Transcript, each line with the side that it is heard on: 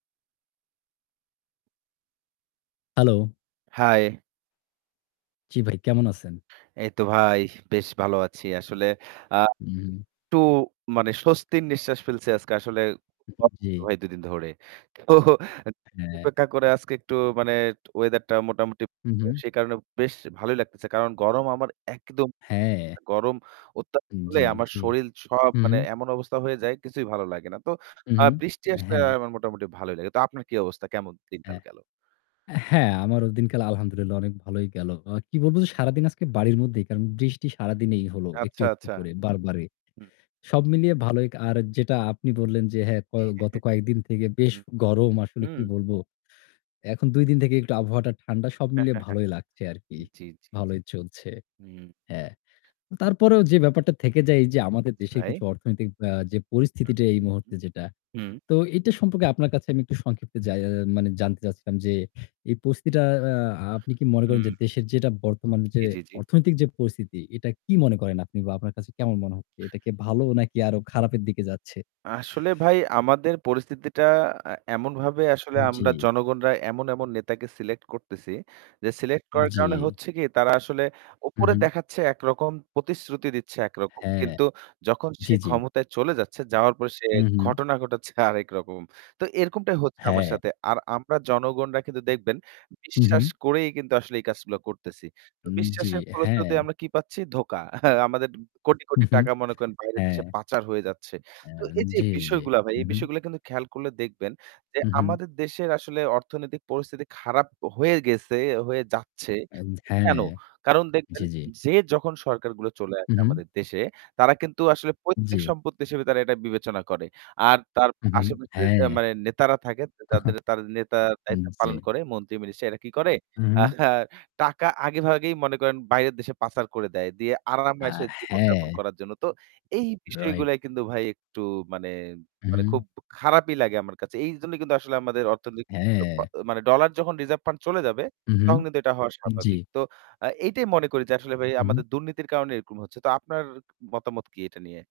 left: Hello!
right: High!
left: জী ভাই, কেমন আছেন?
right: এই তো ভাই, বেশ ভালো আছি। আসলে আ
left: উহু, হু।
right: একটু মানে স্বস্তির নিঃশ্বাস ফেলছি আজকে। আসলে
left: উহু, জি।
right: ভাই, ২ দিন ধরে তো
left: হ্যাঁ।
right: অপেক্ষা করে আজকে একটু মানে ওয়েদারটা মোটামুটি।
left: হু, হু।
right: সে কারণে বেশ ভালোই লাগতেছে। কারণ গরম আমার একদম
left: হ্যাঁ।
right: গরম, গরম অত্যাধিক হলে
left: জী,
right: আমার
left: জী।
right: শরীর সব,
left: হু,
right: মানে,
left: হু।
right: এমন অবস্থা হয়ে যায়, কিছুই ভালো লাগে না। তো
left: হুম,
right: আ
left: হুম,
right: বৃষ্টি আসলে
left: হ্যাঁ।
right: আমার মোটামুটি ভালোই লাগে। তো আপনার কী অবস্থা? কেমন দিনকাল
left: হ্যাঁ।
right: গেল?
left: হ্যাঁ, আমার এই দিনকাল, আলহামদুলিল্লাহ, অনেক ভালোই গেল। অ কী বলব যে, সারাদিন আজকে বাড়ির মধ্যেই, কারণ বৃষ্টি সারাদিনই হলো, একটু,
right: আচ্ছা,
left: একটু
right: আচ্ছা।
left: করে, বারবারই।
right: হম
left: সব মিলিয়ে ভালোই। আর যেটা আপনি বললেন যে, হ্যাঁ, ক
right: জি।
left: গত কয়েক দিন থেকে বেশ
right: হুম,
left: গরম। আসলে
right: হম
left: কী বলব, এখন ২ দিন থেকেই একটু আবহাওয়াটা একটু ঠান্ডা। সব মিলিয়ে ভালোই লাগছে আরকি।
right: জ্বী, জ্বী, জ্বী। জি, জি, জি।
left: ভালোই চলছে।
right: হু।
left: হ্যাঁ। তারপরেও যে ব্যাপারটা থেকে যায়, এই যে আমাদের
right: জি
left: দেশের
right: ভাই।
left: কিছু অর্থনৈতিক আ যে
right: আ
left: পরিস্থিতিটা
right: হু,
left: এই মুহূর্তে যেটা
right: হু।
left: তো এটা সম্পর্কে আপনার কাছে আমি সংক্ষেপে জা মানে জানতে চাচ্ছিলাম যে এই পরিস্থিতিটা অ্যাঁ আ আপনি কী মনে করেন
right: হুম।
left: যে, দেশের যে বর্তমানে যে
right: জী, জী, জী
left: অর্থনৈতিক যে পরিস্থিতি, এটা কী মনে করেন আপনি বা আপনার কাছে কেমন মনে হচ্ছে? এটা কী ভালো, নাকি আরও খারাপের দিকে যাচ্ছে?
right: আসলে ভাই, আমাদের পরিস্থিতিটা আ এমনভাবে আসলে আমরা
left: জ্বি।
right: জনগণরা এমন, এমন নেতাকে সিলেক্ট করতেছি যে, সিলেক্ট করার কারণে
left: জী।
right: হচ্ছে কী, তারা আসলে
left: হু,
right: উপরে
left: হু।
right: দেখাচ্ছে একরকম, প্রতিশ্রুতি দিচ্ছে একরকম।
left: হ্যাঁ।
right: কিন্তু যখন সে
left: জ্বি, জ্বি।
right: ক্ষমতায় চলে যাচ্ছে, যাওয়ার পরে সে
left: হু, হু।
right: ঘটনা ঘটাচ্ছে আরেক রকম। তো এরকমটাই হচ্ছে আমাদের
left: হ্যাঁ।
right: সাথে। আর আমরা জনগণরা কিন্তু দেখবেন,
left: হু
right: বিশ্বাস
left: হু।
right: করেই কিন্তু আসলে এই কাজগুলা করতেছি।
left: জ্বি,
right: বিশ্বাসের ফলশ্রুতিতে
left: হ্যাঁ।
right: আমরা কী পাচ্ছি? ধোঁকা। আমাদের কোটি
left: হুম,
right: কোটি
left: হুম,
right: টাকা, মনে করেন, বাইরের দেশে
left: হ্যাঁ।
right: পাচার হয়ে যাচ্ছে। তো
left: অ্যাঁ
right: এই যে
left: জ্বী, জ্বী।
right: বিষয়গুলা ভাই, এই
left: উহু।
right: বিষয়গুলা কিন্তু খেয়াল করলে দেখবেন যে,
left: হু, হু।
right: আমাদের দেশের আসলে অর্থনৈতিক পরিস্থিতি খারাপ হয়ে গেছে, হয়ে যাচ্ছে।
left: আজ হ্যাঁ,
right: কেন?
left: হ্যাঁ,
right: কারণ দেখবেন,
left: জী, জী।
right: যে যখন সরকারগুলো চলে
left: হু,
right: আসে
left: হু।
right: আমাদের দেশে, তারা কিন্তু আসলে পৈতৃক
left: জ্বি।
right: সম্পত্তি হিসেবে তারা এটা বিবেচনা করে। আর তার
left: হুঁ, হু
right: আশেপাশে
left: হ্যাঁ।
right: মানে নেতারা থাকে, তা যারা নেতার দায়িত্ব
left: জ্বী।
right: পালন করে, মন্ত্রী-মিনিস্টার এরা কী করে
left: হু, হু।
right: টাকা আগেভাগেই, মনে করেন, বাইরের দেশে পাচার করে দেয়। দিয়ে
left: আ
right: আরামে-আয়েসে জীবনযাপন
left: হ্যাঁ।
right: করার জন্য। তো এই
left: রাইট।
right: বিষয়গুলাই কিন্তু ভাই, একটু মানে,
left: উ হুম।
right: খুব খারাপই লাগে আমার কাছে। এই জন্যই কিন্তু আসলে আমাদের অর্থনৈতিক ব
left: হ্যাঁ।
right: মানে, ডলার যখন রিজার্ভ ফান্ড চলে যাবে,
left: হু, হু।
right: তখন কিন্তু এটা হওয়া
left: জী
right: স্বাভাবিক। তো আ এইটাই মনে করি যে, আসলে ভাই,
left: হু, হু।
right: আমাদের দুর্নীতির কারণে এরকম হচ্ছে। তো আপনার মতামত কী এটা নিয়ে?